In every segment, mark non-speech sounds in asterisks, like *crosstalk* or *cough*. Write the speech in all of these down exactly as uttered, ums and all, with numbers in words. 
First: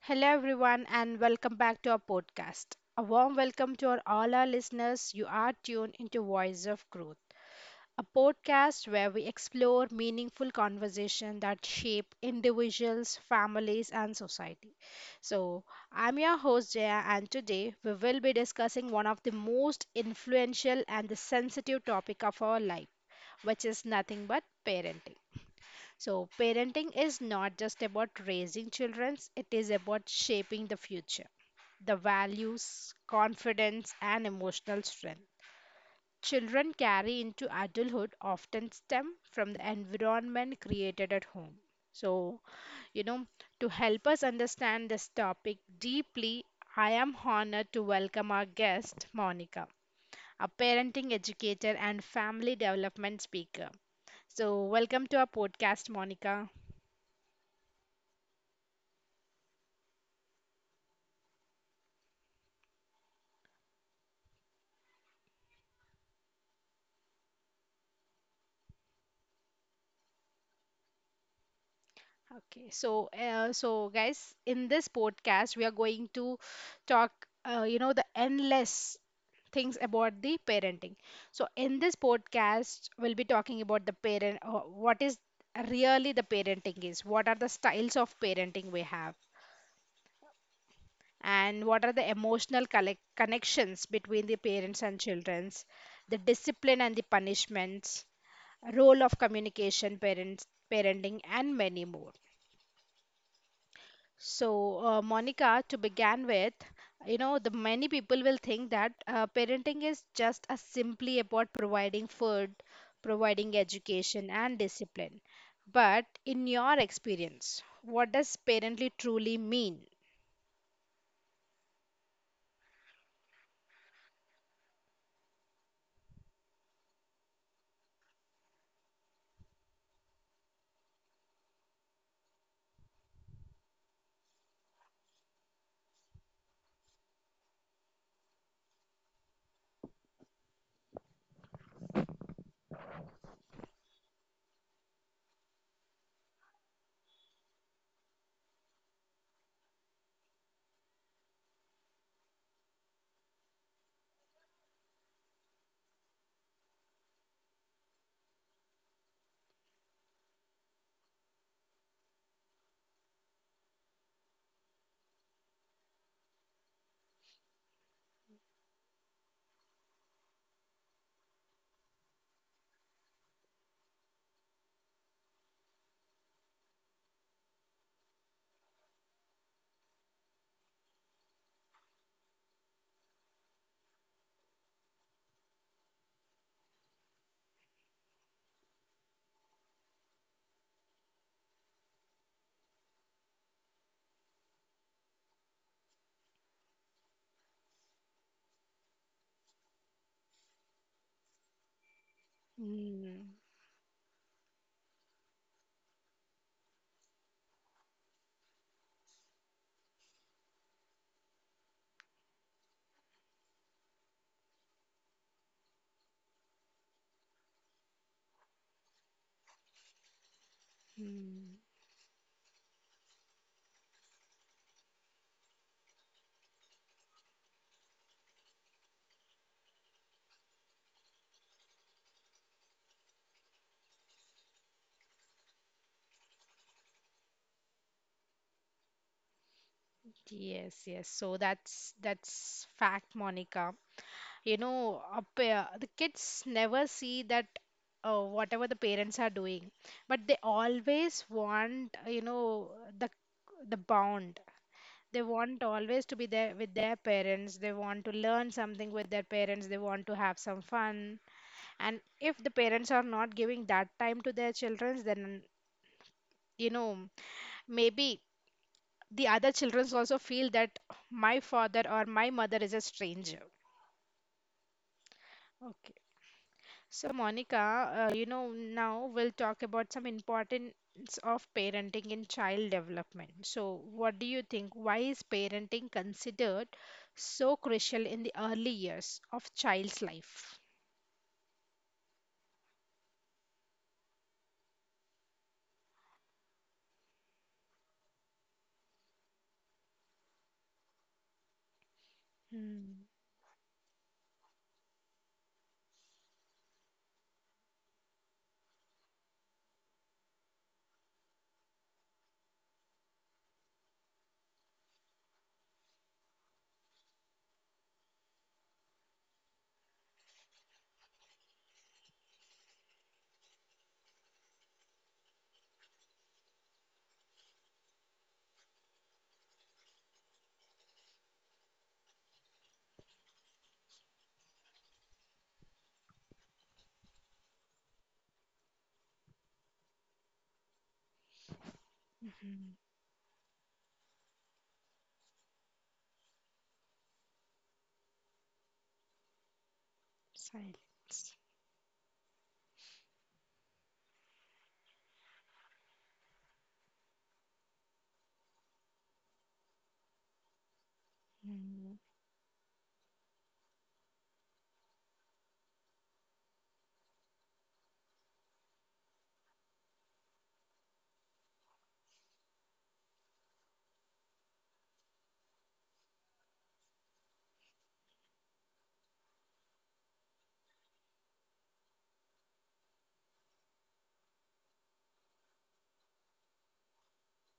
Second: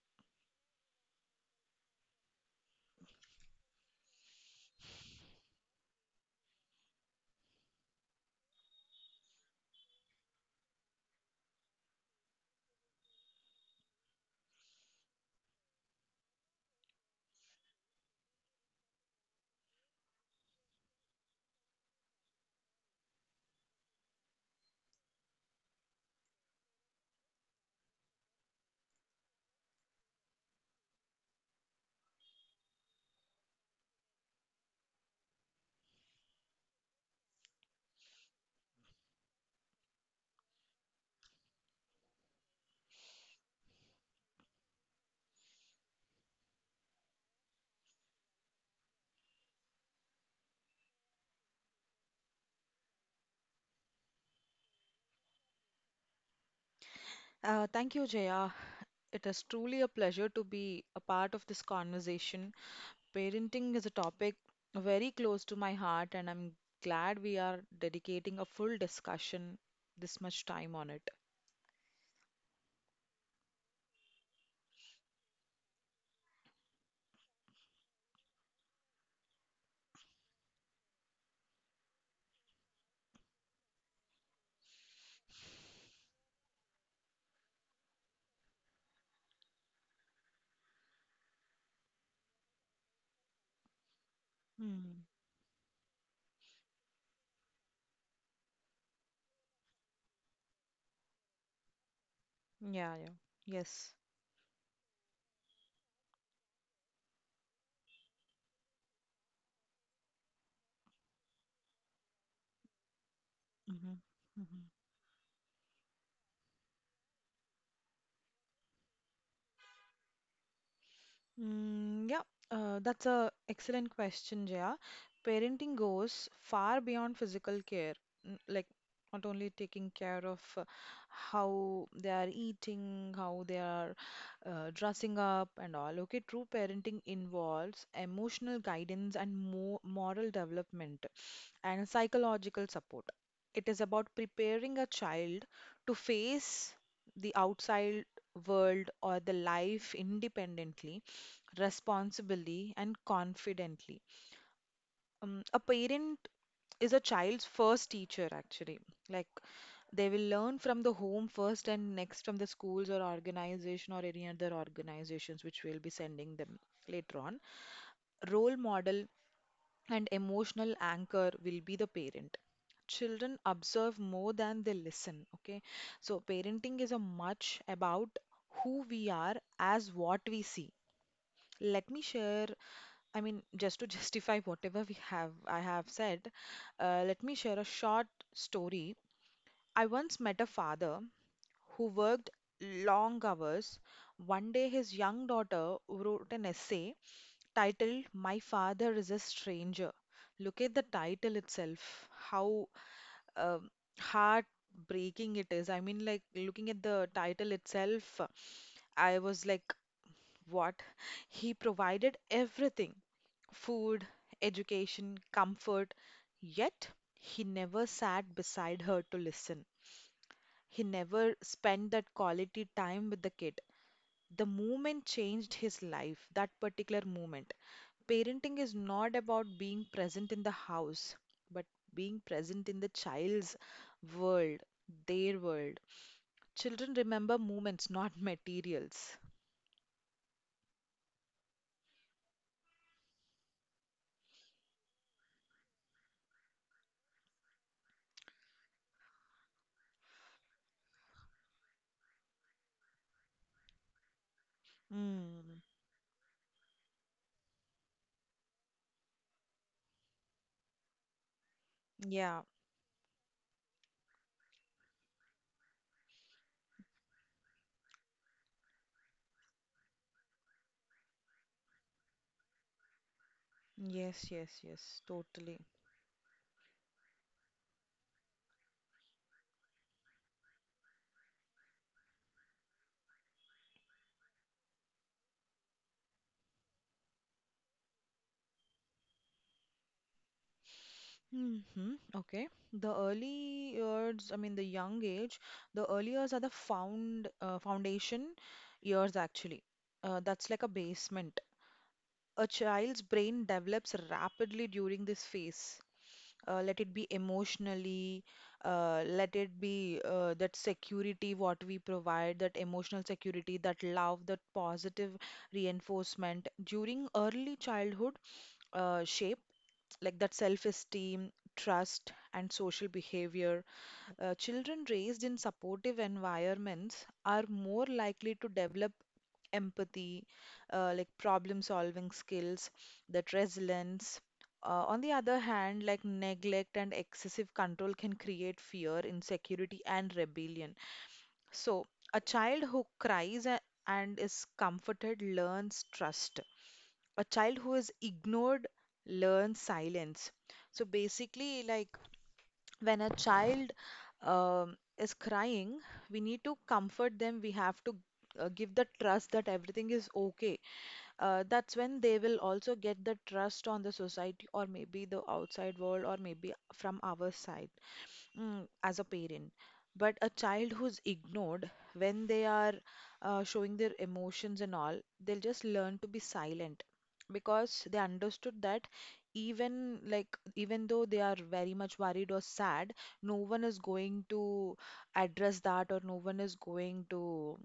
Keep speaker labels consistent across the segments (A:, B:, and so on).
A: Hello, everyone, and welcome back to our podcast. A warm welcome to our, all our listeners. You are tuned into Voice of Growth, a podcast where we explore meaningful conversation that shape individuals, families, and society. So, I'm your host, Jaya, and today we will be discussing one of the most influential and the sensitive topic of our life, which is nothing but parenting. So, parenting is not just about raising children, it is about shaping the future, the values, confidence, and emotional strength. Children carry into adulthood often stem from the environment created at home. So, you know, to help us understand this topic deeply, I am honored to welcome our guest, Monica, a parenting educator and family development speaker. So, welcome to our podcast, Monica.
B: Uh, thank you, Jaya. It is truly a pleasure to be a part of this conversation. Parenting is a topic very close to my heart, and I'm glad we are dedicating a full discussion this much time on it.
A: Okay, so uh, so guys, in this podcast, we are going to talk, uh, you know, the endless things about the parenting. So in this podcast, we'll be talking about the parent, uh, what is really the parenting is, what are the styles of parenting we have, and what are the emotional collect connections between the
B: Hmm.
A: parents and childrens, the discipline and the punishments, role of communication, parents, parenting, and many more.
B: Yeah, yeah. Yes.
A: So, uh, Monica, to begin with, you know, the many people will think that uh, parenting is just as simply about providing food, providing
B: Mm-hmm.
A: education, and discipline. But in your experience, what does parently truly mean?
B: Mm, yeah, uh, that's a excellent question, Jaya. Parenting goes far beyond physical care, n- like not only taking care of uh, how they are eating, how they are uh, dressing up, and all. Okay, true parenting involves emotional guidance and mo moral development and psychological support. It is about preparing a child to face the outside world or the life independently, responsibly, and confidently. Um, a parent is a child's first teacher, actually. Like they will learn from the home first and next from the schools or organization or any other organizations which will be sending them later on. Role model and emotional anchor will be the parent. Children observe more than they listen, okay? So parenting is a much about who we are as what we see. Let me share, I mean, *laughs* just to justify whatever we have I have said. Uh, let me share a short story. I once met a father who worked long hours. One day, his young daughter wrote an essay titled My Father is a Stranger. Look at the title itself, how
A: Mm,
B: um, heartbreaking it is. I mean, like looking at the title itself, I was like, what? He provided everything, food, education, comfort, yet he never sat beside her to listen. He never
A: mm,
B: spent that quality time with the kid. The moment changed his life, that particular moment. Parenting is not about being present in the house, but being present in the child's world, their world. Children remember moments, not *laughs* materials.
A: yes, yes. So that's that's fact, Monica. You know, a pa- the kids never see that uh, whatever the parents are doing, but they always want, uh, you know the the bond. They
B: Mm,
A: want always to be there with their parents, they want to learn something with their parents, they want to have some fun. And
B: yeah.
A: if the parents are not giving that time to their children, then you know, maybe the other children also feel that my father or my mother is a stranger.
B: Yes, yes, yes, totally.
A: Okay. So, Monica, uh, you know, now we'll talk about some importance of parenting in child development. So, what do you think? Why is parenting considered so crucial in the early years of child's life?
B: Mm-hmm. Okay. The early years, I mean the young age, the early years are the found uh, foundation years actually. Uh, that's like a basement. A child's
A: Mm-hmm.
B: brain develops rapidly during this phase. Uh, let it be emotionally, uh, let it be uh, that security what we provide, that emotional security, that love, that positive reinforcement. During early childhood, uh, shape like that self-esteem, trust, and social behavior. Uh, children raised in supportive environments are more likely to develop empathy, uh, like problem solving skills, that resilience. Uh, on the other hand, like neglect and excessive control can create fear, insecurity, and rebellion. So, a child who cries a- and is comforted learns trust. A child who is ignored learns silence. So,
A: Silence.
B: basically, like when a child um, is crying, we need to comfort them. We have to uh, give the trust that everything is okay. Uh, that's when
A: Mm.
B: they
A: *laughs*
B: will also get the trust on the society, or maybe the outside world, or maybe from our side, mm, as a parent. But a child who's ignored when they are uh, showing their emotions and all, they'll just learn to be silent because they understood that even like even though they are very much worried or sad, no one is going to address that or no one is going to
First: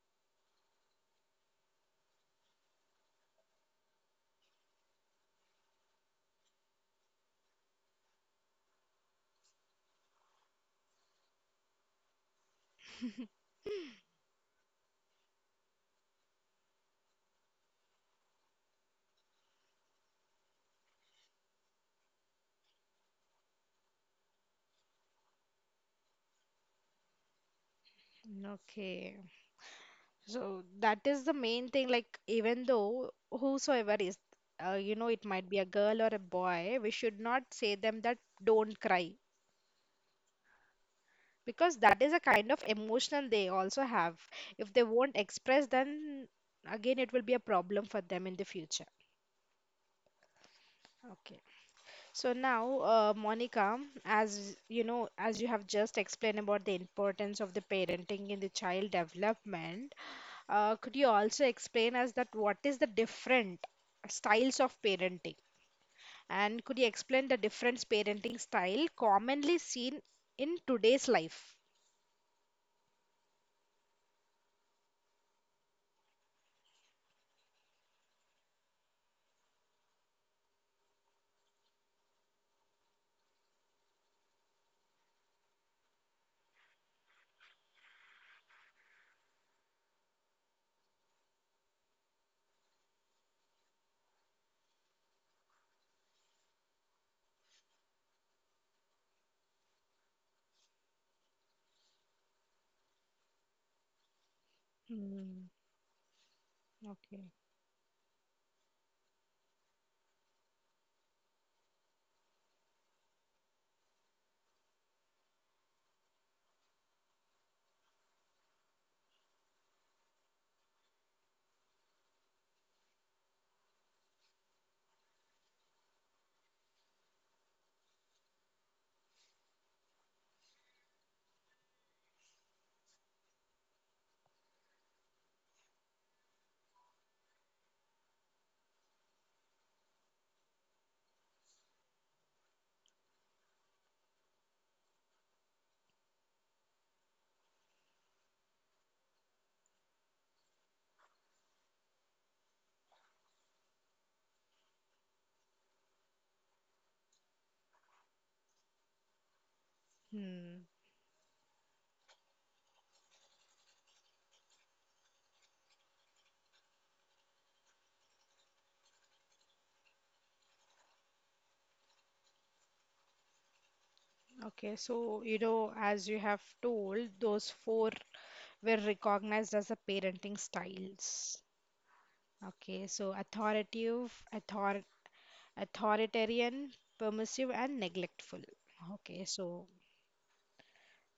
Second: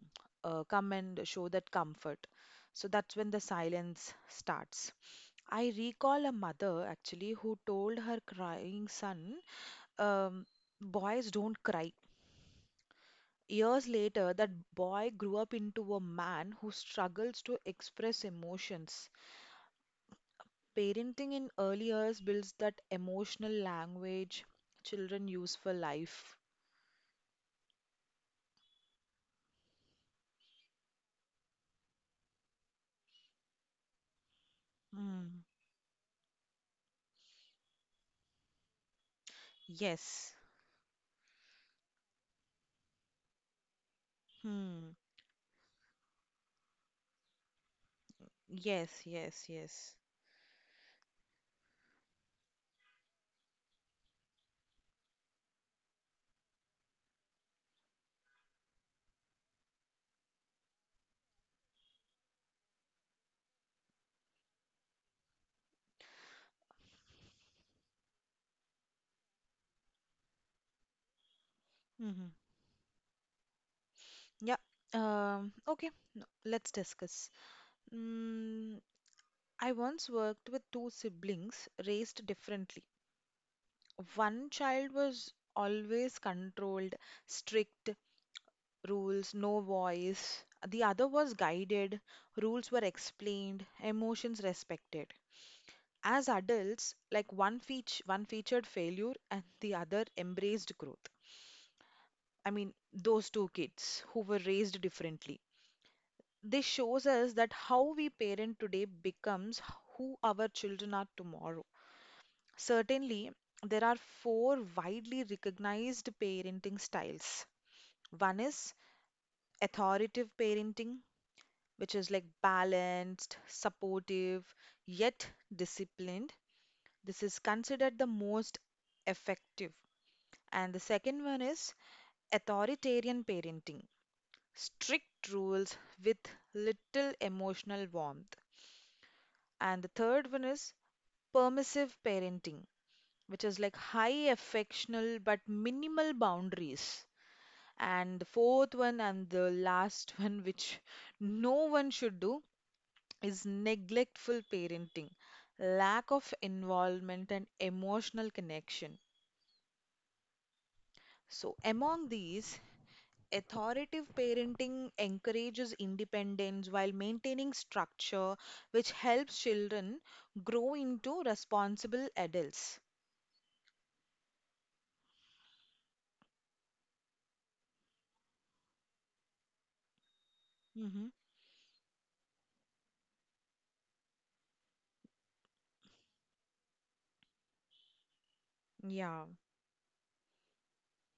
B: uh, come and show that comfort. So that's when the silence starts. I recall a mother actually who told her crying son, um, boys don't cry. Years later, that boy grew up into a man who struggles to express emotions. Parenting in early years builds that emotional language children use for life.
A: Okay. So that is the main thing. Like, even though whosoever is, uh, you know, it
B: Mm.
A: might be a girl or a boy, we should not say them that don't cry.
B: Yes.
A: Because that is a kind of emotional they also have. If they
B: Hmm.
A: won't express, then again it will be a problem for them in the future.
B: Yes, yes, yes.
A: Okay. So now, uh, Monica, as you know, as you have just explained about the importance of the parenting in the child development, uh, could you also explain us that what is the different styles of parenting, and could you explain the different parenting style commonly seen in today's life?
B: Mm-hmm. Yeah. Um, okay, no, let's discuss. Mm, I once worked with two siblings raised differently. One child was always controlled, strict rules, no voice. The other was guided, rules were explained, emotions respected. As adults, like one feat one featured failure and the other embraced growth. I mean, those two kids who were raised differently.
A: Hmm.
B: This shows
A: Okay.
B: us that how we parent today becomes who our children are tomorrow. Certainly, there are four widely recognized parenting styles. One is authoritative parenting, which is like balanced, supportive, yet disciplined. This is considered the most effective. And the second one is authoritarian parenting, strict rules with little emotional warmth. And the third one is permissive parenting, which is like high affectional but minimal boundaries. And the fourth one and the last *laughs* one, which no one should do, is neglectful parenting, lack of involvement, and emotional connection.
A: Hmm.
B: So, among these, authoritative parenting encourages independence while maintaining structure, which helps children grow into responsible adults.
A: Okay, so you know, as you have told, those four were recognized as the parenting
B: Hmm.
A: styles. Okay, so authoritative, author authoritarian, permissive, and neglectful. Okay,
B: Yeah.
A: so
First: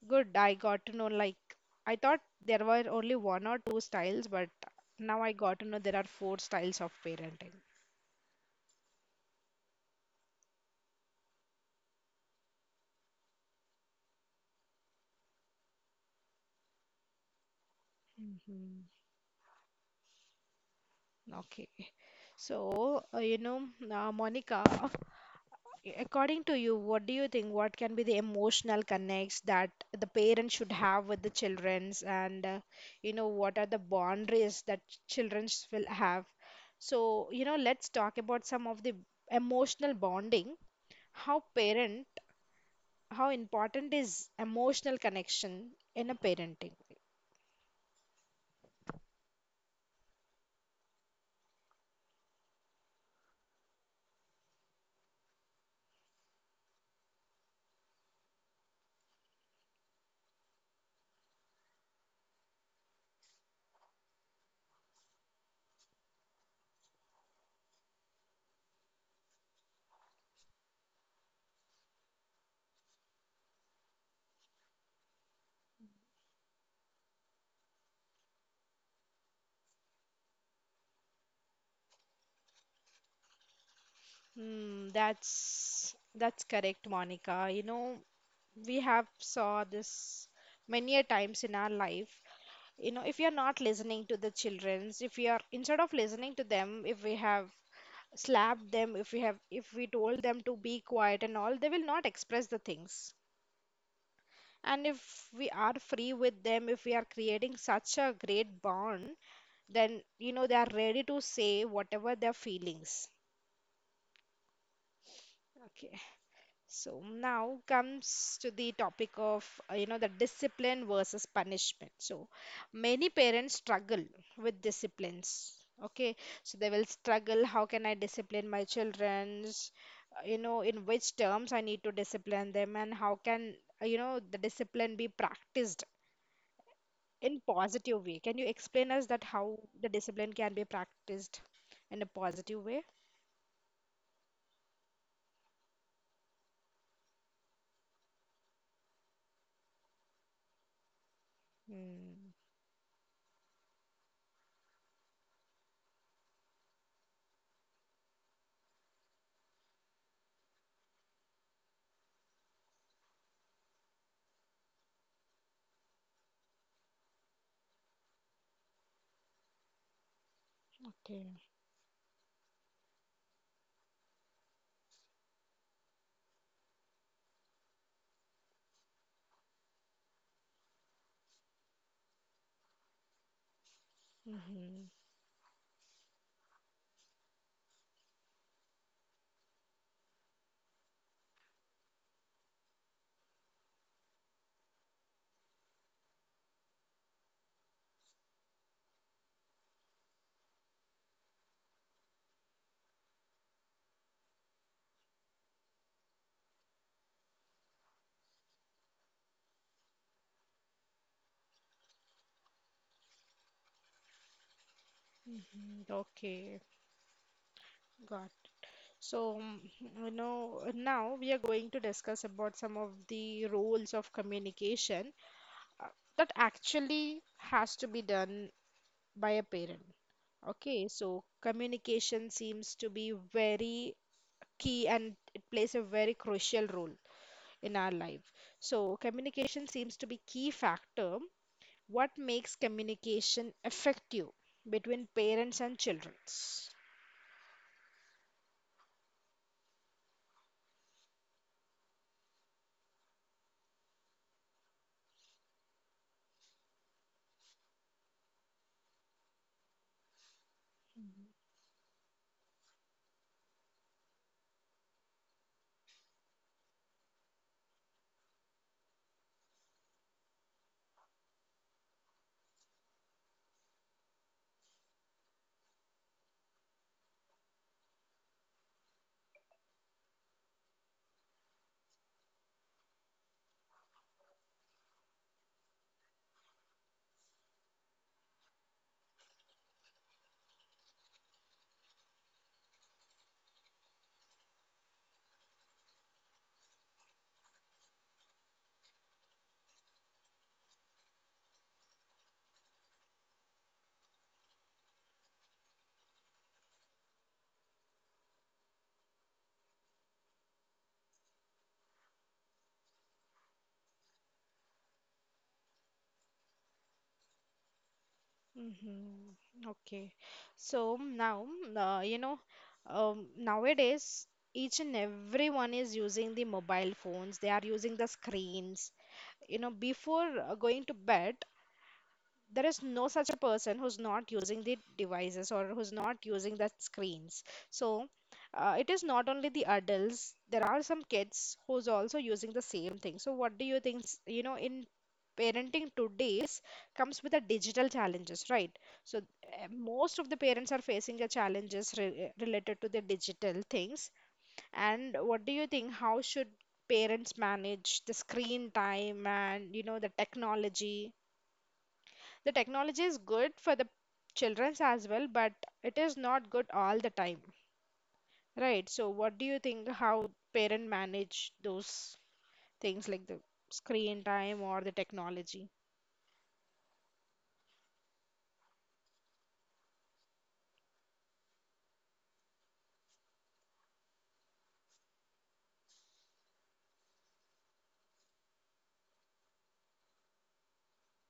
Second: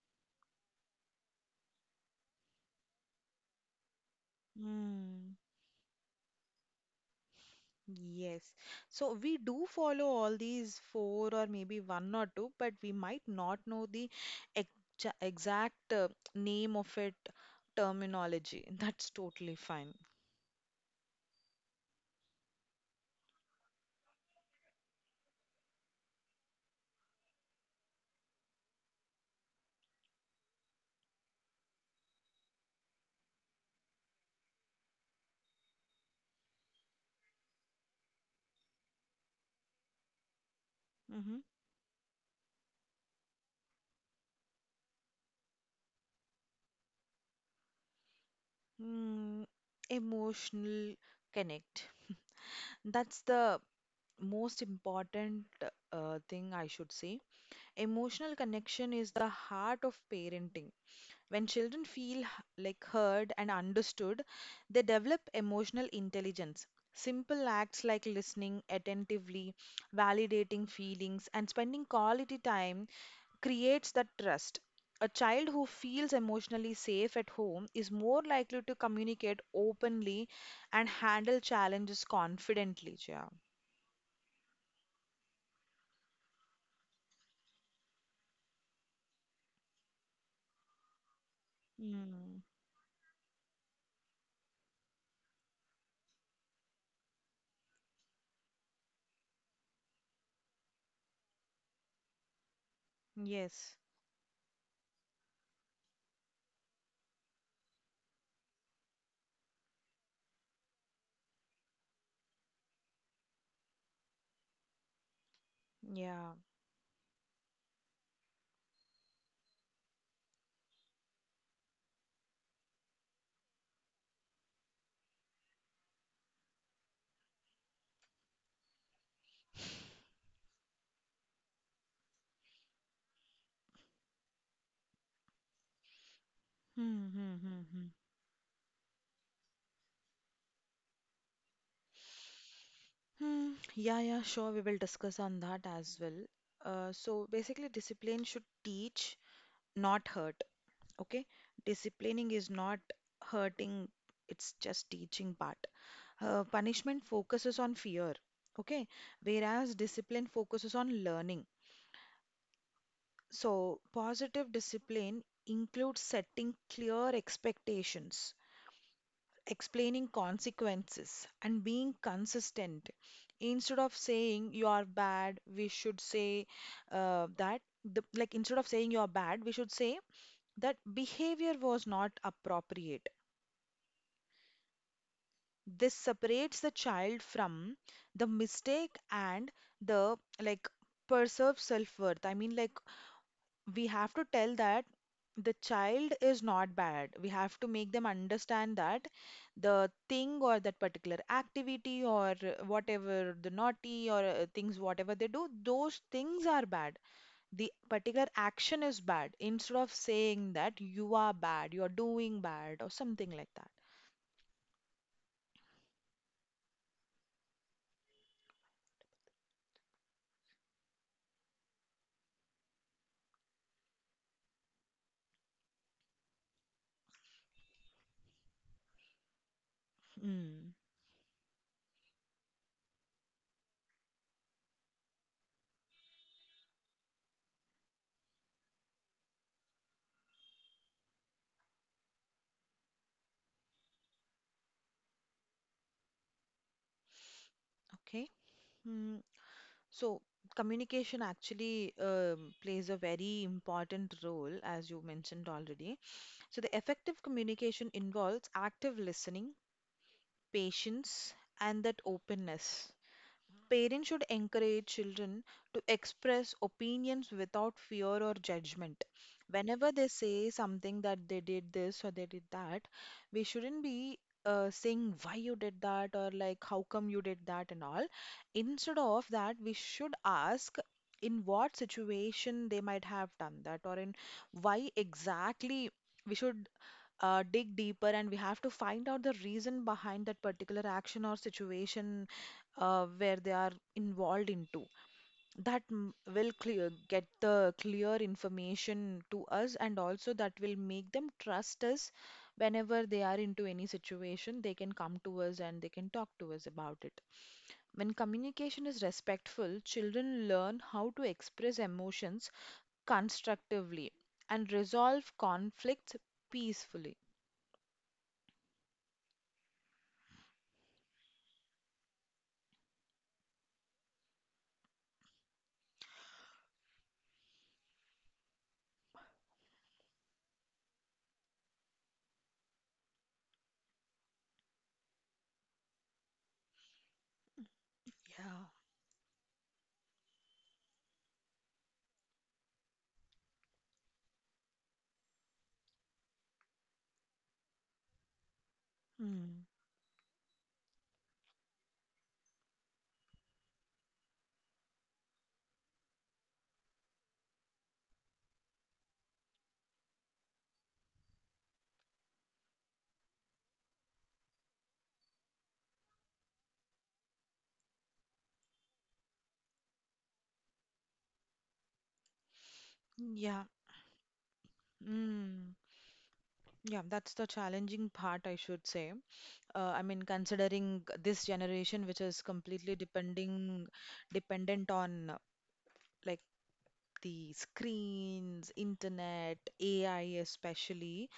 A: good. I got to know, like, I thought there were only one or two styles, but now I
B: Mm.
A: got to know there are four styles of parenting.
B: Yes. So we do follow all these four or maybe one or two, but we might not know the exa- exact uh, name of it, terminology. *laughs*
A: Hmm.
B: That's totally fine.
A: Okay. So, uh, you know, uh, Monica, according to you, what do you think? What can be the emotional connects that the parents should have with the childrens, and, uh, you know, what are the boundaries that childrens will have? So, you know, let's talk about some of the emotional bonding.
B: Mm-hmm.
A: How parent, how important is emotional connection in a parenting?
B: Mm, Emotional connect. That's the most important uh, thing I should say. Emotional connection is the heart of parenting. When children feel h- like heard and understood, they develop emotional intelligence. Simple acts like listening attentively, validating feelings, and spending quality time creates that trust. A child who feels emotionally safe at home is more likely to communicate openly and handle challenges confidently. Yeah.
A: Hmm, that's that's correct, Monica. You know, we have saw this many a times in our life.
B: Mm.
A: You know, if you're not listening to the childrens, if you are instead of listening to them, if we have slapped them, if we have, if we told them to be quiet and all, they will not express the things.
B: Yes.
A: And if we are free with them, if we are creating such a great bond, then you know, they are ready to say whatever their feelings. Okay.
B: Yeah.
A: So now comes to the topic of, uh, you know the discipline versus punishment. So many parents struggle with disciplines. Okay, so they will struggle. How can I discipline my children's? Uh, You know, in which terms I need to discipline them, and how can, uh, you know the discipline be practiced
B: Hmm. Hmm.
A: in
B: Hmm. Hmm.
A: positive way? Can you explain us that how the discipline can be practiced in a positive way?
B: Hmm, yeah, yeah, sure. We will discuss on that as well. Uh, so basically, discipline should teach, not hurt. Okay, disciplining
A: Mm,
B: is not hurting, it's just teaching part. Uh, punishment focuses on fear. Okay, whereas discipline focuses on learning. So, positive discipline includes setting clear expectations, explaining consequences,
A: okay.
B: and being consistent. Instead of saying you are bad, we should say, uh, that, the, like, instead of saying you are bad, we should say that behavior was not appropriate.
A: Hmm.
B: This separates the child from the mistake and the like preserve self worth. I mean, like, we have to tell that the child is not bad. We have to make them understand that the thing or that particular activity or uh, whatever the naughty or uh, things, whatever they do, those things are bad. The particular action is bad instead of saying that you are bad, you are doing bad, or something like that.
A: Okay. Got. So, mm, you know, now we are going to discuss about some of the roles of communication uh, that actually has to be done by a parent.
B: Mm,
A: Okay, so communication seems to be very key and it plays a very crucial role in our life. So, communication seems to be key factor. What makes communication effective between parents and children?
B: okay. Mm, so communication actually um, plays a very important role, as you mentioned already. So the effective communication involves active listening, patience, and that openness. Parents should encourage children to express opinions without fear or judgment. Whenever they say something that they did this or they did that, we shouldn't be uh, saying why you did that or like how come you did that and all. Instead of that, we should ask in what situation they might have done that or in why exactly we should uh, dig deeper, and we have to find out the reason behind that particular action or situation uh, where they are involved into that, m- will clear get the clear information to us, and also that will make them trust us. Whenever they are into any situation, they can come to us and they can talk to us about it. When communication is respectful, children learn how to express emotions constructively and resolve conflicts peacefully.
A: Mm-hmm. Okay. So now, uh, you know, um, nowadays, each and everyone is using the mobile phones. They are using the screens. You know, before uh, going to bed, there is no such a person who's not using the devices or who's not using the screens. So
B: Yeah.
A: uh, it is not only the adults, there are some kids who's also using the same thing. So what do you think? S- you know, in parenting today's comes with the digital challenges, right? So
B: Hmm.
A: uh, most of the parents are facing the challenges re- eh, related to the digital things. And what do you think, how should parents manage the screen time and you know, the technology? The technology is good for the children's as well, but it is not good all the time, right? So what do you think, how parent manage those things like the
B: Yeah.
A: screen time or the
B: Mm.
A: technology?
B: Yeah, that's the challenging part, I should say. Uh, I mean, considering this generation, which is completely depending dependent on uh, like the screens, internet, A I especially,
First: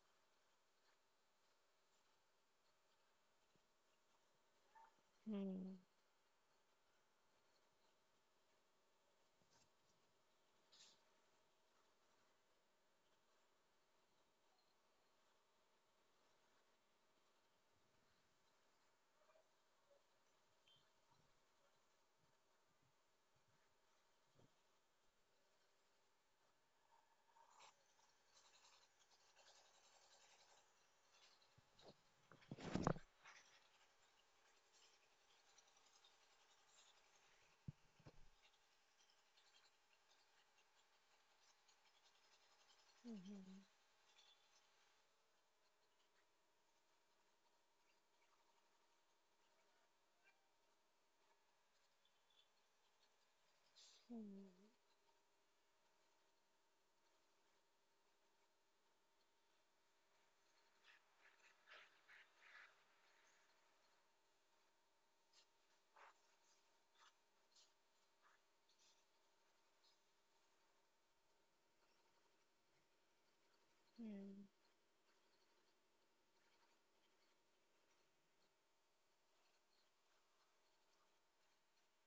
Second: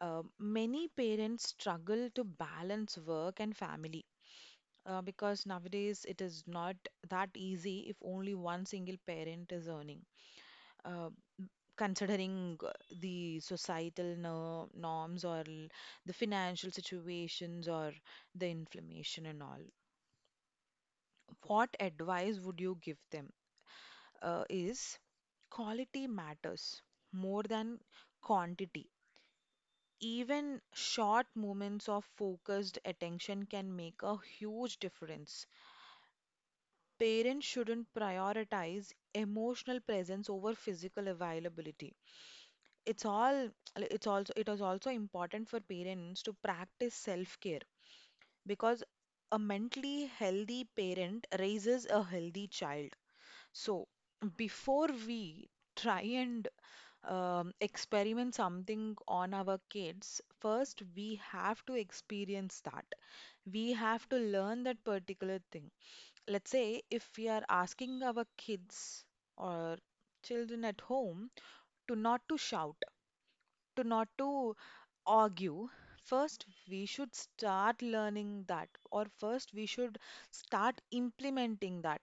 B: uh, many parents struggle to balance work and family. Uh, because
A: Hmm.
B: nowadays it is not that easy if only one single parent is earning. Uh, Considering uh, the societal no- norms or l- the financial situations or the inflammation and all, what advice would you give them uh, is quality matters more than quantity. Even short moments of focused attention can make a huge difference. Parents shouldn't prioritize emotional presence over physical availability. it's all like, it's also it is also important for parents to practice self-care, because a mentally healthy parent raises a healthy child. So before we try and um, experiment something on our kids, first we have to experience that, we have to learn that particular thing. Let's say if we are asking our kids or children at home to not to shout, to not
A: Hmm.
B: to argue, first we should start learning that, or first we should start implementing that.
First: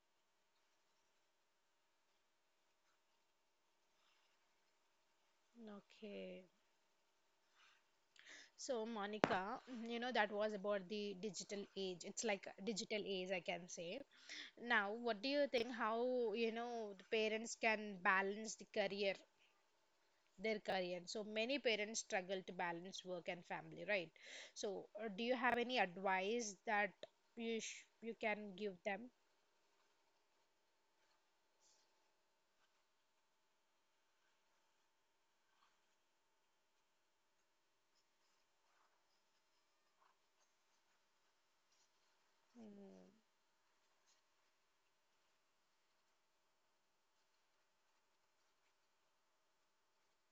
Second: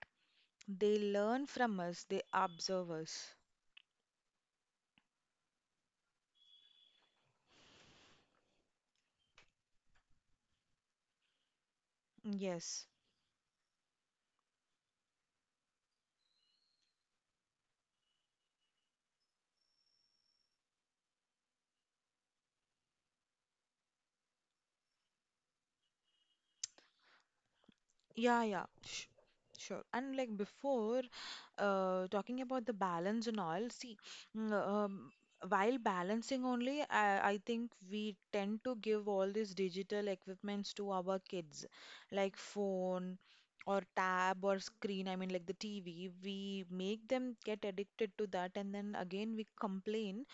B: They learn from us, they observe us.
A: Okay. So, Monica, mm, you know, that was about the digital age. It's like a
B: Yes.
A: digital age, I can say. Now, what do you think, how, you know, the parents can balance the career their career. So many parents struggle to balance work and family, right? So, uh, do you have any advice that you sh you
B: Yeah,
A: can
B: yeah,
A: give
B: sh
A: them?
B: sure. And like before, uh, talking about the balance and all, see, mm, um, while balancing only, I, I think we tend to give all these digital equipments to our kids, like phone
A: Mm,
B: or tab or screen, I mean, like the T V. We make them get addicted to that, and then again, we complain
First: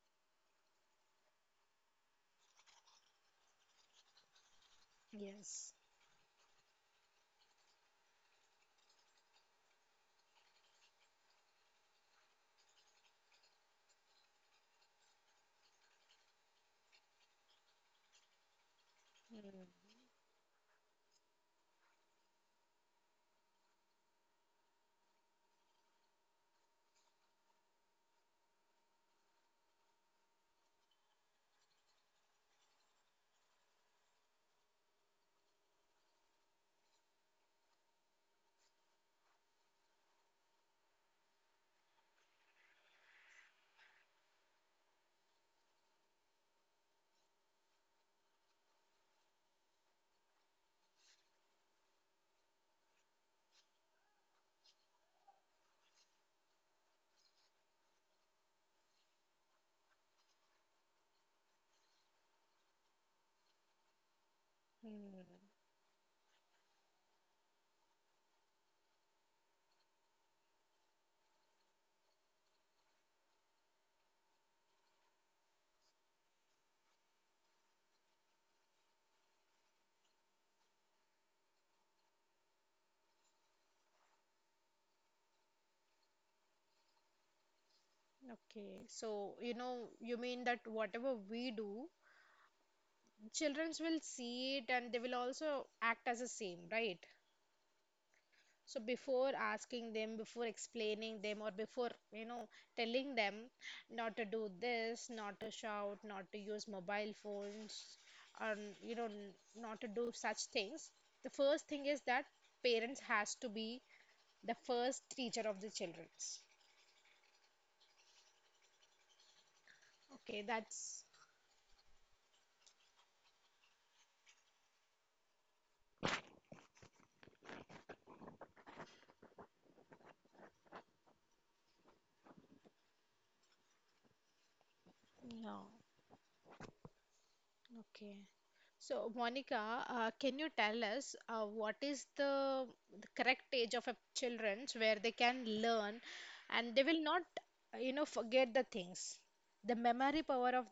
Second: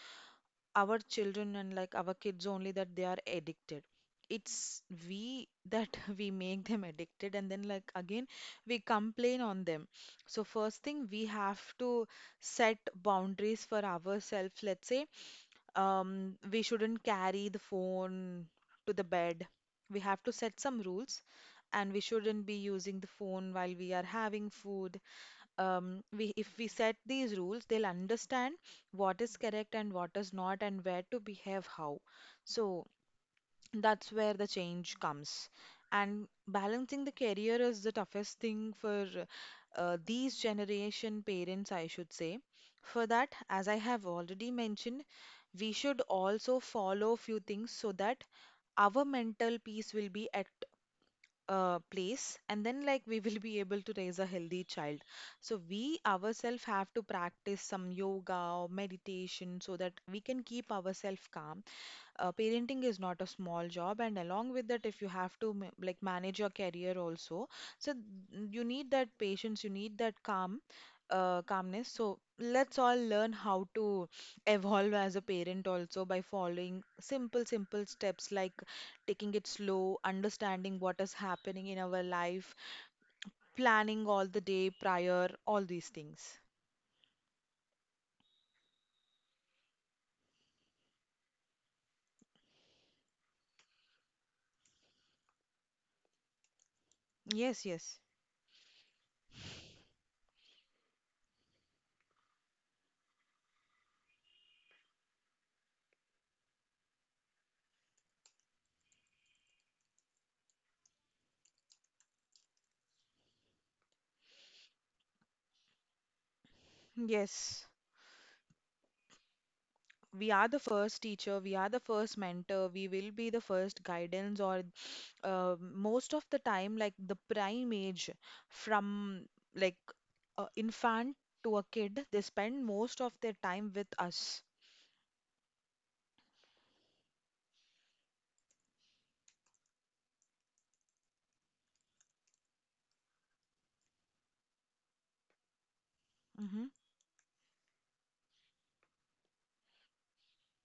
B: our children and like our kids only that they are addicted. It's we
A: yes.
B: that *laughs* we make them addicted, and then like again we complain on them. So first thing, we have to set boundaries for ourselves. Let's say um we shouldn't carry the phone to the bed,
A: Mm,
B: we have to set some rules, and we shouldn't be using the phone while we are having food. Um, we If we set these rules, they'll understand what is correct and what is not, and where to behave how. So that's where the change comes. And balancing the career is the toughest thing for uh, these generation parents, I should say. For that, as I have already mentioned, we should also follow few things so that our mental peace will be at uh, place, and then like we will be able to raise a healthy child. So we ourselves have to practice some yoga or meditation so that we can keep ourselves calm. Uh, parenting is not a small job, and along with that if you
A: mm.
B: have to ma- like manage your career also. So th- you need that patience, you need that calm, uh, calmness. So let's all learn how to evolve as a parent also by following simple simple steps like taking it slow, understanding what is happening in our life, planning all the day prior, all these things.
A: Okay. So, you know, you mean that whatever we do, childrens will see it and they will also act as the same, right?
B: Yes, yes.
A: So before asking them, before explaining them, or before, you know, telling them not to do this, not to shout, not to use mobile phones, or you know, n- not to do such things, the first thing is that parents has to be the first teacher of the childrens.
B: Yes, we
A: Okay,
B: are the first
A: that's
B: teacher, we are the first mentor, we will be the first guidance, or uh, most of the time, like the prime age from like uh, infant to a kid, they spend most of their time with us.
A: yeah, okay. So, Monica, uh, can you tell us uh, what is the, the correct age of a children's where they can learn
B: Hmm.
A: and they will not, uh, you know, forget the things? The memory power of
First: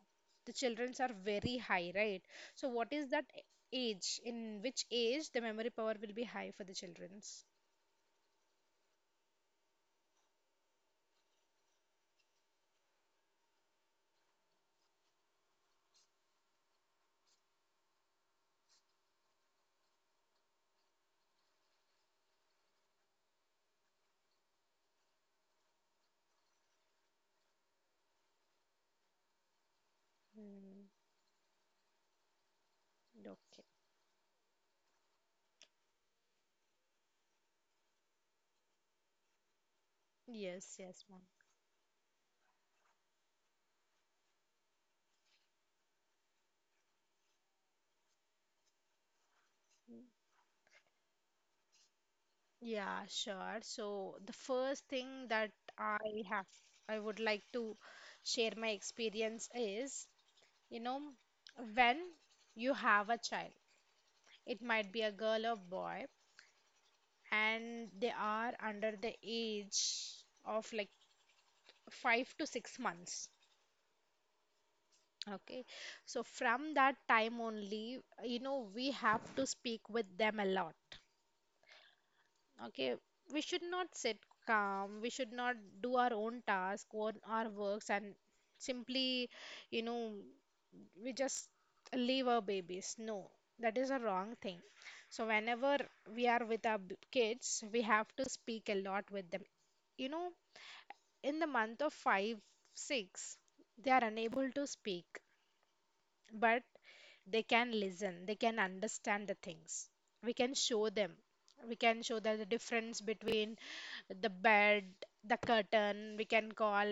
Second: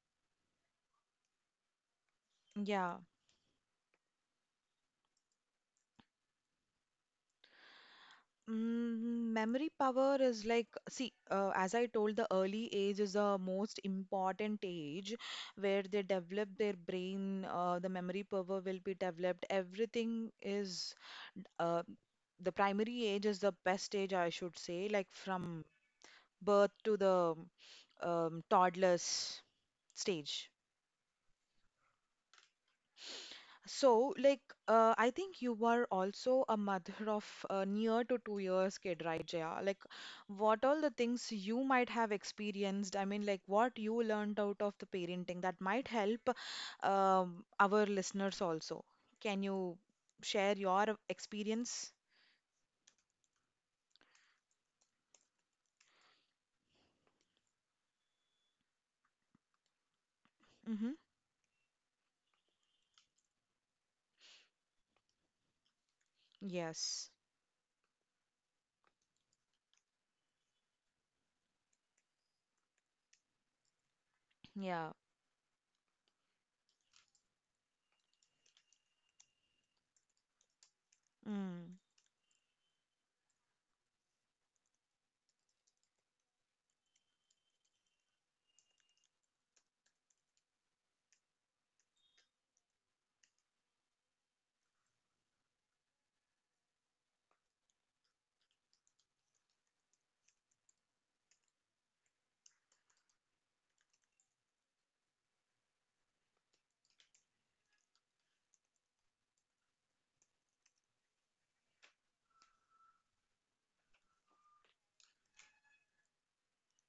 A: the children's are very high, right? So, what
B: Yeah.
A: is that a- age? In which age the memory power will be high for the children's?
B: Mm, memory power is like, see, uh, as I told, the early age is the most important age where they develop their brain, uh, the memory power will be developed. Everything is, uh, the primary age is the best age, I should say, like from birth to the um, toddler's stage.
A: Hmm. Okay.
B: So, like, uh, I think you were also a mother *laughs* of uh, near to two years kid, right, Jaya? Like, what
A: Yes,
B: all the
A: yes, ma'am.
B: things you might have experienced, I mean, like, what you learned out of the parenting that might help um, our listeners also. Can you share your experience?
A: Yeah, sure. So the first thing that I have, I would like to share my experience is, you
B: Mm-hmm.
A: know, when you have a child, it might be a girl or boy,
B: Yes.
A: and they are under the age of like five to six months.
B: Yeah.
A: Okay, so from that time only, you know, we have to speak with them a lot.
B: Mm.
A: Okay, we should not sit calm, we should not do our own task or our works and simply, you know, we just leave our babies. No, that is a wrong thing. So, whenever we are with our b- kids, we have to speak a lot with them. You know, in the month of five, six, they are unable to speak, but they can listen, they can understand the things. We can show them. We can show them the difference between the bed, the curtain. We can call,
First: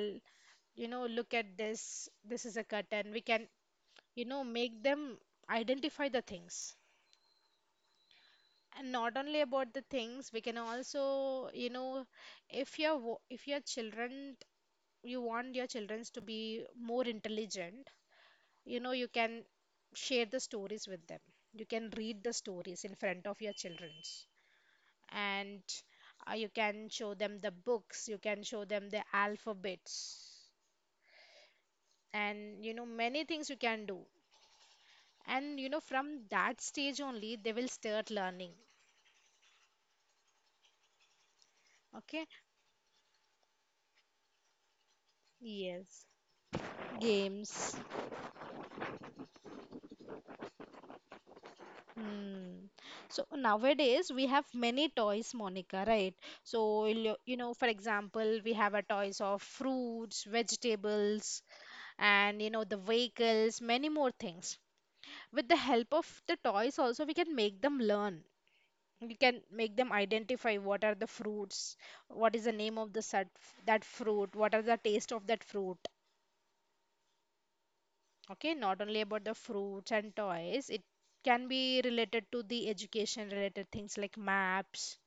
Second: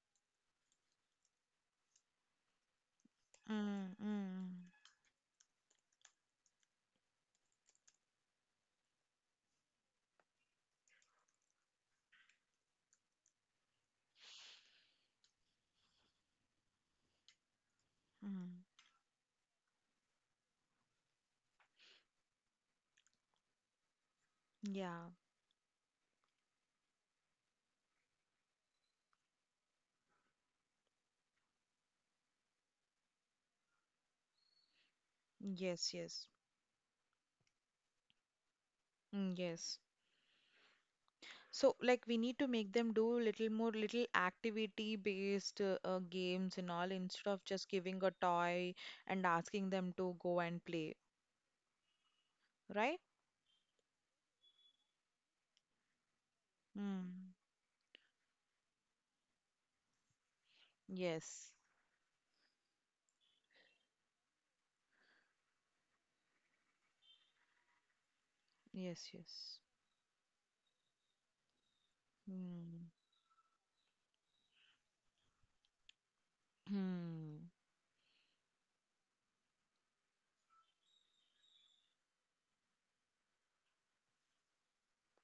A: you know, look at this. This is a curtain. We can,
B: Mm.
A: you know,
B: Mm.
A: make them identify the things. And not only about the things, we can also, you know, if your wo- if your children, you want your children to be more intelligent,
B: Mm.
A: you know, you can share the stories with them, you can read the stories in front of your children's,
B: Yeah.
A: and uh, you can show them the books, you can show them the alphabets, and you know, many things you can do. And you
B: Yes,
A: know,
B: yes.
A: from that stage only they will start learning.
B: Mm, yes. So, like, we need
A: Okay.
B: to make them do little more little activity based uh, uh,
A: Yes,
B: games and all, instead of just
A: games.
B: giving a toy and asking them to go and play,
A: Hmm.
B: right?
A: So nowadays we have many toys, Monica, right? So
B: Mm.
A: you'll- you know, for example, we have a toys of fruits,
B: Yes,
A: vegetables, and you know, the vehicles, many more things. With the help of the toys, also we can make them learn.
B: yes,
A: We can
B: yes.
A: make them identify what are the fruits, what is the
B: Mm.
A: name of the sut- that fruit, what are the taste of that fruit.
B: Hmm.
A: Okay, not only about the fruits and toys, it can be related to the education related things like maps,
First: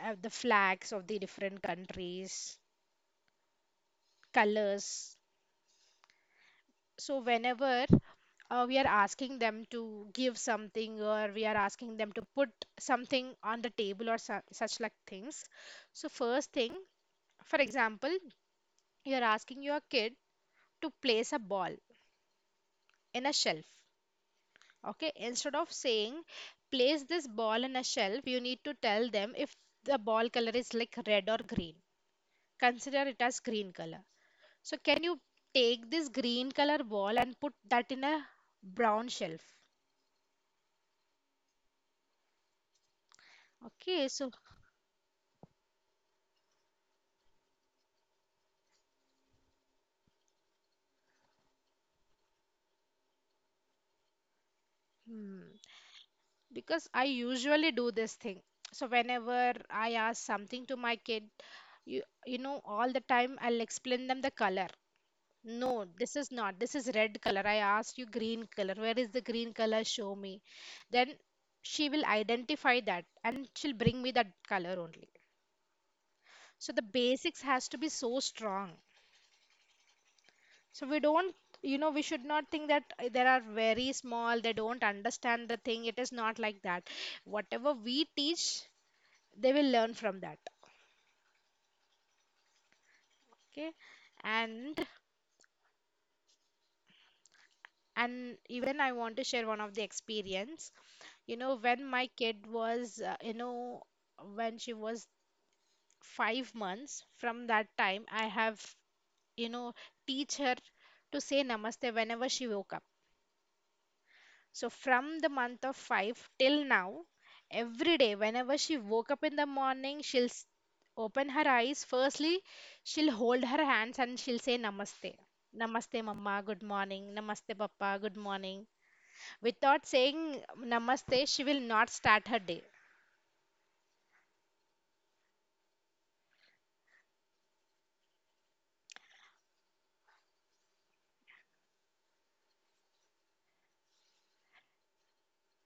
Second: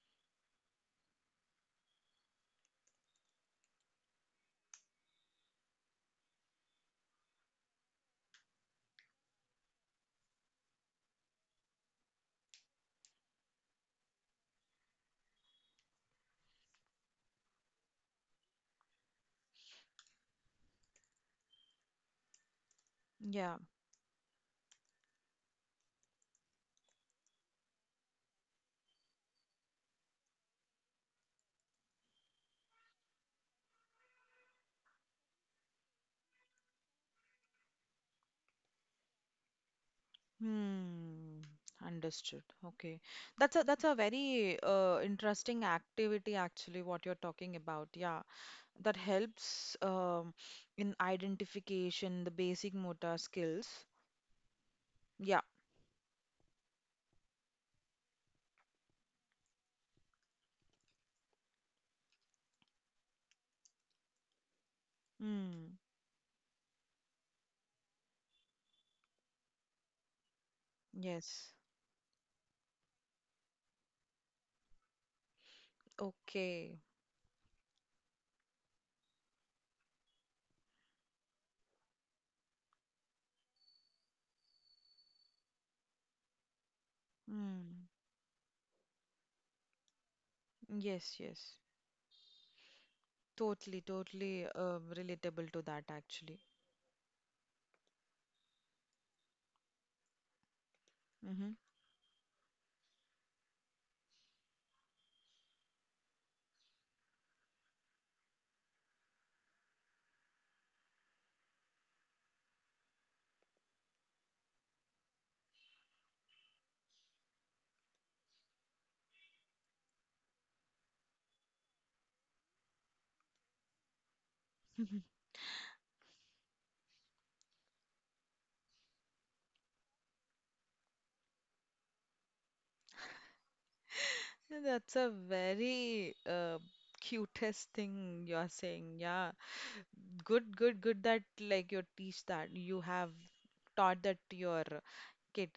A: uh, the flags of the different countries, colors. So whenever uh, we are asking them to give something or we are asking them to put something on the table or su- such like things, so first thing, for example, you are asking your kid to place a ball in a
B: Yeah.
A: shelf. Okay, instead of saying place this ball in a shelf, you need to tell them if the ball color is like red or green. Consider it as green color. So, can you take this green color ball and put that in a brown shelf?
B: Hmm. Understood. Okay. That's a that's a
A: Okay, so
B: very uh, interesting activity actually what you're talking about. Yeah. That helps um, in identification, the basic motor skills. Yeah.
A: hmm, because I usually do this thing. So, whenever I ask something to my kid, you, you know, all the time I'll explain them the color.
B: Mm,
A: No, this is not. This is red color. I asked you green color. Where is the green color? Show me. Then
B: yes.
A: she will identify that and she'll bring me that color only. So
B: Okay.
A: the basics has to be so strong. So we don't, you know, we should not think that uh, there are very small, they don't understand the thing. It is not like that. Whatever
B: Mm,
A: we teach, they will learn from that.
B: yes, yes.
A: Okay.
B: Totally, totally
A: And
B: uh, relatable to that actually.
A: and even I want to share one of the experience. you
B: Hmm.
A: know when my kid was uh, you know when she was five months, from that time I have, you know, teach her to say namaste whenever she woke up. So from the month of five till now, every day whenever she woke up in the morning, she'll s- open her eyes firstly, she'll hold her hands and she'll say namaste.
B: *laughs*
A: Namaste Mama, good morning. Namaste papa, good morning. Without saying namaste, she will not start her day.
B: That's a very uh, cutest thing you're saying. Yeah. Good, good, good that like you teach that. You have taught that to your kid.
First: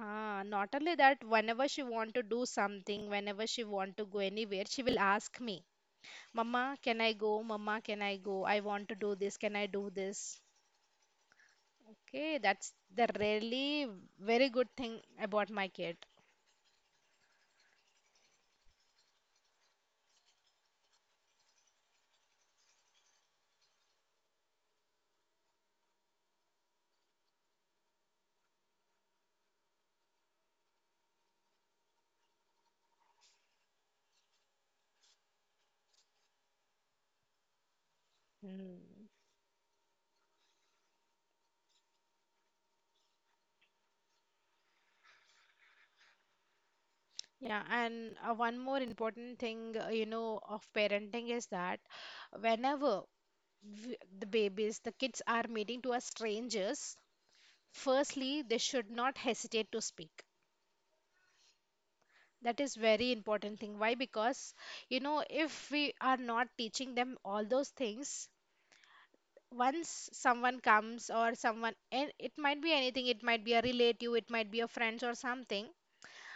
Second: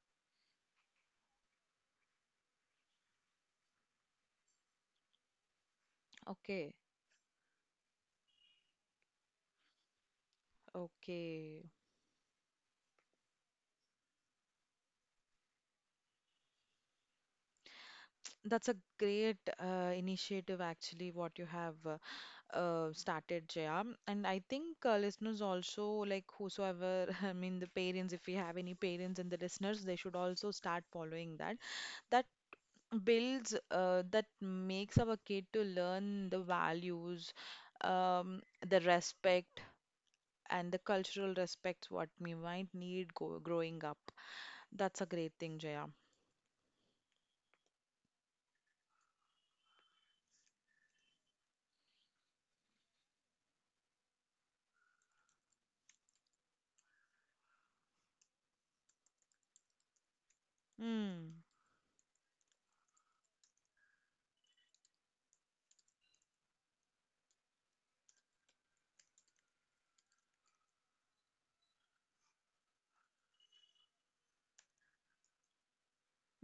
A: Ah, not only that, whenever she want to do something, whenever she want to go anywhere, she will ask me,
B: Okay.
A: Mama, can I go? Mama, can I go? I want to do this. Can I do this?
B: Okay.
A: Okay, that's the really very good thing about my kid.
B: That's a great uh, initiative actually what you have uh, uh, started, Jaya, and I think uh, listeners also, like whosoever, *laughs* I mean the parents, if we have any parents and the listeners, they should also start following that that builds uh, that makes our kid to learn the values, um, the
A: Mm.
B: respect and the cultural respects what we might need go growing up. That's a great thing, Jaya.
A: Yeah, and uh, one more important thing, uh, you know, of parenting is that whenever w the babies, the kids are meeting to a strangers, firstly they should not hesitate to speak.
B: Mm.
A: That is very important thing. Why? Because, you know, if we are not teaching them all those things, once someone comes or someone, and it might be anything, it might be a relative, it might be a friends or something,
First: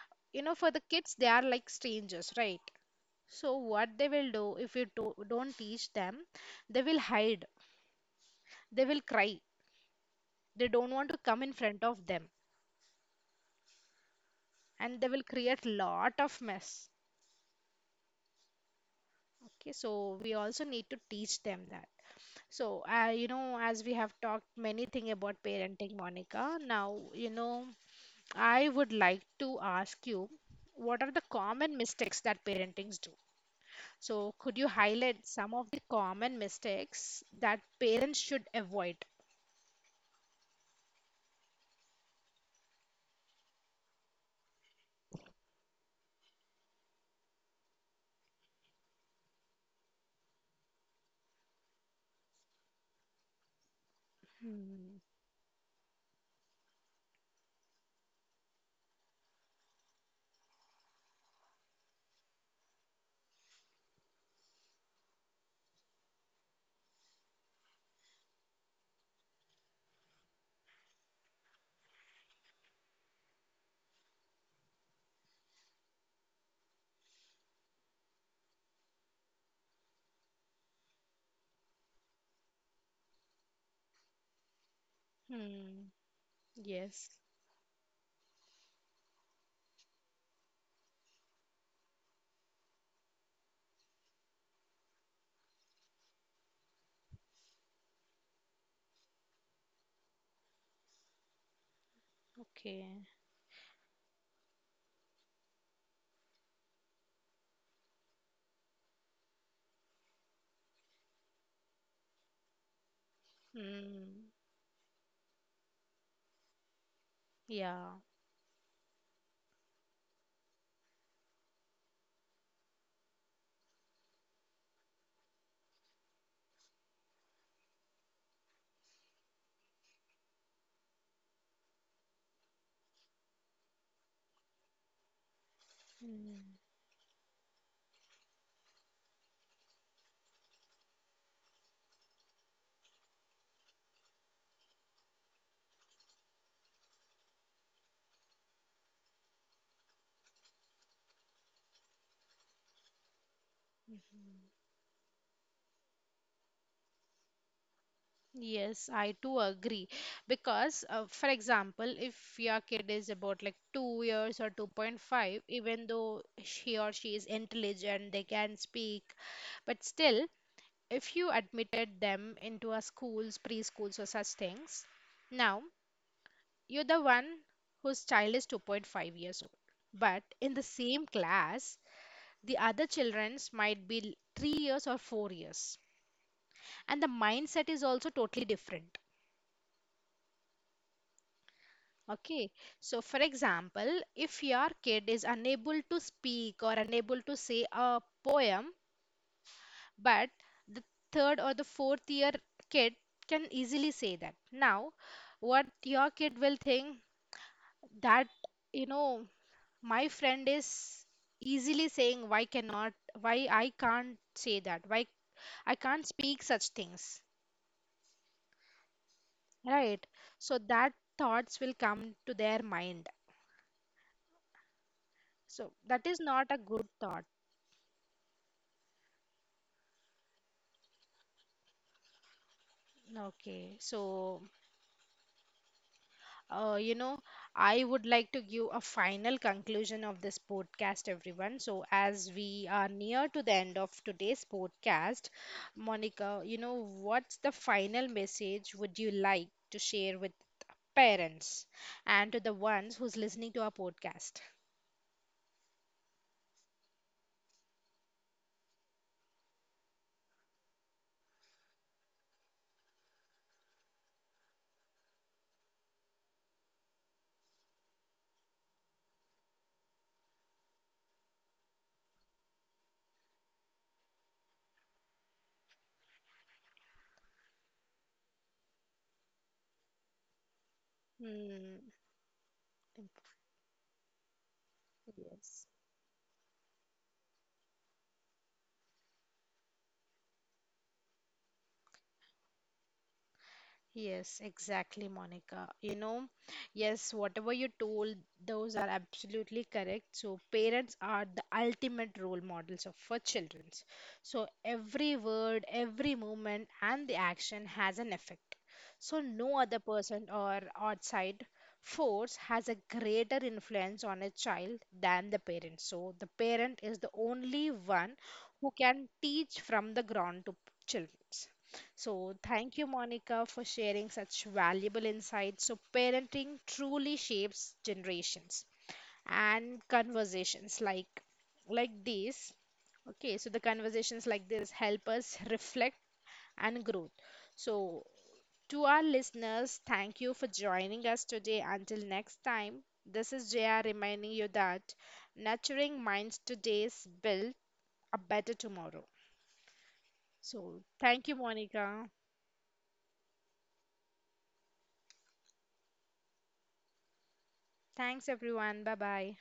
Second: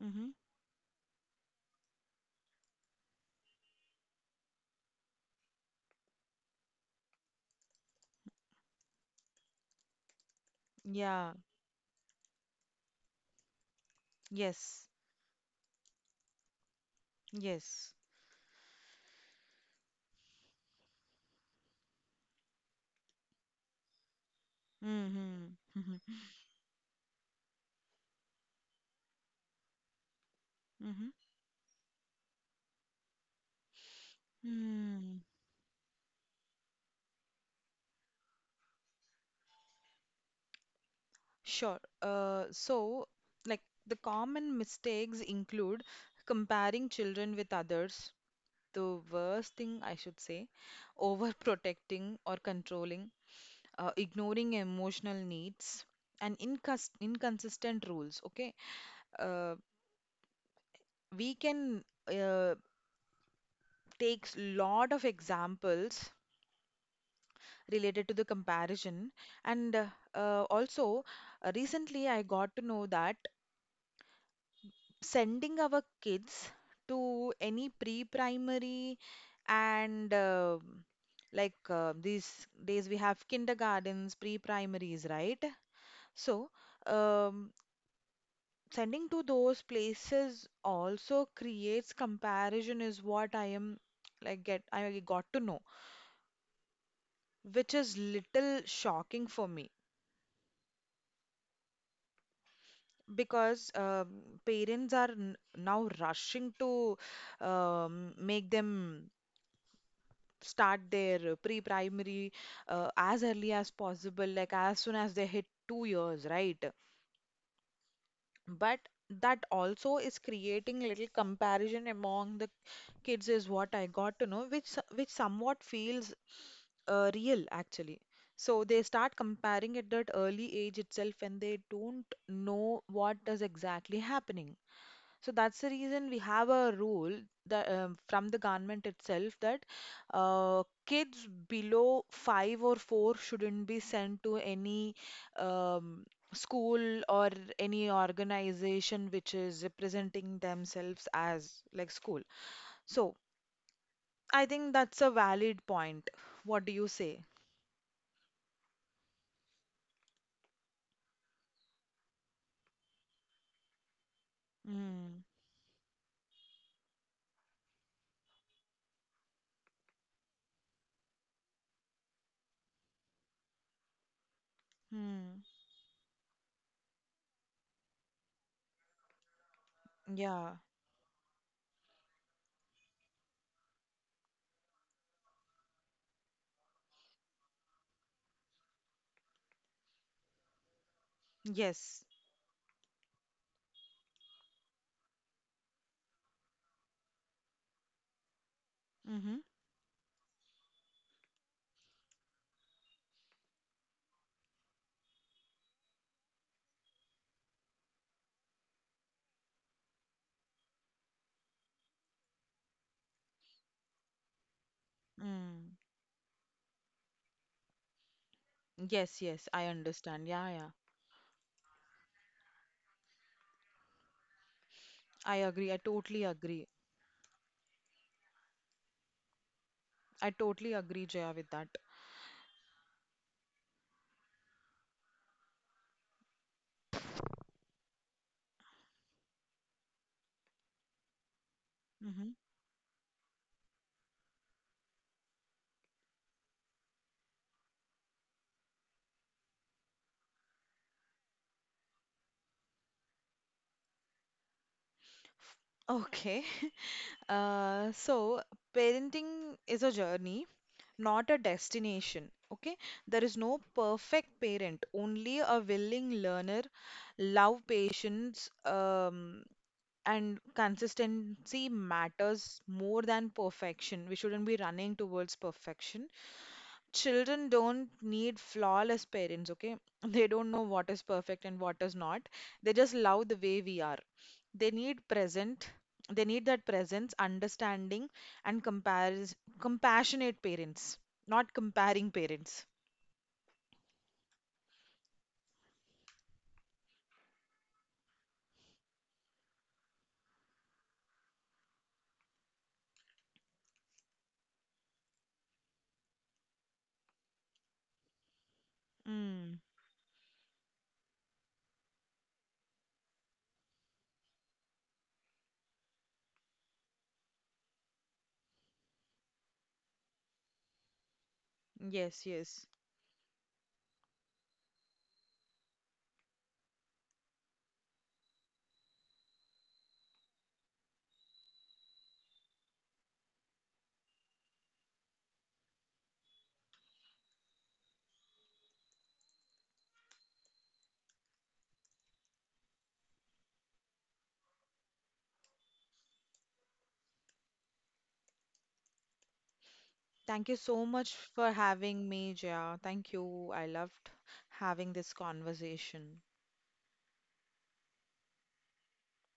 B: Mm-hmm.
A: you know, for the kids they are like strangers, right? So what they will do, if you do, don't teach them, they will hide, they will cry, they don't want to
B: Yeah.
A: come in front of them,
B: Yes,
A: and they will create lot of mess.
B: yes.
A: Okay, so we also need to teach them that. So, uh, you know, as we have talked many thing about
B: Mm-hmm.
A: parenting,
B: Mm-hmm.
A: Monica, now, you know, I would like to ask you,
B: Mm-hmm.
A: what are the common mistakes that parentings do? So, could you
B: Hmm.
A: highlight some of the common mistakes that parents should avoid?
B: Sure. Uh, so, like, the common mistakes include comparing children with others, the worst thing I should say, overprotecting or controlling, uh, ignoring
A: Hmm.
B: emotional needs, and incons inconsistent rules. Okay. Uh, we can uh, take lot of examples related to the comparison, and uh, uh, also uh, recently I got to know that, sending our kids to any pre-primary, and uh, like, uh, these days we have kindergartens, pre-primaries, right?
A: Hmm.
B: So,
A: Yes.
B: um, sending to those places also creates comparison, is what I am like get I got to know, which is little shocking for me,
A: Okay.
B: because um, parents are n now rushing to um, make them start their pre-primary uh, as early as possible,
A: Hmm.
B: like as soon as they hit two years, right?
A: Yeah.
B: But that also is creating little comparison among the kids, is what I got to know, which so- which somewhat feels uh, real actually. So they start comparing at that early age itself, and they don't know what is exactly happening. So that's the reason we have
A: Hmm.
B: a rule that, um, from the government itself, that uh, kids below five or four shouldn't be sent to any um, school or any organization which is representing themselves as like school. So I think that's a valid point. What do you say?
A: Yes, I too agree. Because, uh, for example, if your kid is about like two years or
B: Mm,
A: two point five, even though she or she is intelligent, they can speak, but still, if you admitted them into a schools, preschools, or such things,
B: mm,
A: now you're the one whose child is two point five years old. But in
B: yeah.
A: the same class, the other children's might be three years or four years. And the mindset is also totally different.
B: Yes.
A: Okay, so for example, if your kid is unable to speak or unable to say a poem,
B: Mm-hmm.
A: but the third or the fourth year kid can easily say that. Now, what your kid will think that, you know, my friend is easily saying, why cannot, why I can't say that, why I
B: Mm.
A: can't speak such things,
B: Yes, yes, I
A: right?
B: understand.
A: So
B: Yeah, yeah.
A: that thoughts will come to their mind.
B: I
A: So
B: agree. I
A: that is
B: totally
A: not a
B: agree.
A: good thought.
B: I totally agree, Jaya, with that.
A: Okay, so uh, you know, I would like to give a final conclusion of this podcast, everyone. So,
B: Mm-hmm.
A: as we are near to the end of today's podcast, Monica, you know, what's the final message would you like to share with parents and to the ones who's listening to our podcast?
B: Okay. *laughs* Uh, so parenting is a journey, not a destination. Okay. There is no perfect parent, only a willing learner. Love, patience, um, and consistency matters more than perfection. We shouldn't be running towards perfection. Children don't need flawless parents, okay? *laughs* They don't know what is perfect and
A: Hmm.
B: what is not. They just love the way we are. They need
A: Yes.
B: present, they need that presence, understanding, and compares compassionate parents, not comparing parents.
A: Yes, exactly, Monica. You know, yes, whatever you told, those are absolutely correct. So, parents are the ultimate role models of for children. So, every word, every movement, and the action has an effect. So,
B: Mm,
A: no other person or outside force has a greater influence on a child than the parent. So, the parent is the only one who can teach from the ground to children.
B: yes,
A: So,
B: yes.
A: thank you, Monica, for sharing such valuable insights. So, parenting truly shapes generations and conversations like like this. Okay, so the conversations like this help us reflect and grow. So, to our listeners, thank you for joining us today. Until next time, this is J R reminding you that nurturing minds today is build a better tomorrow.
B: Thank you
A: So,
B: so much
A: thank you,
B: for
A: Monica.
B: having me, Jia. Thank you. I loved having this conversation.
A: Thanks, everyone. Bye bye.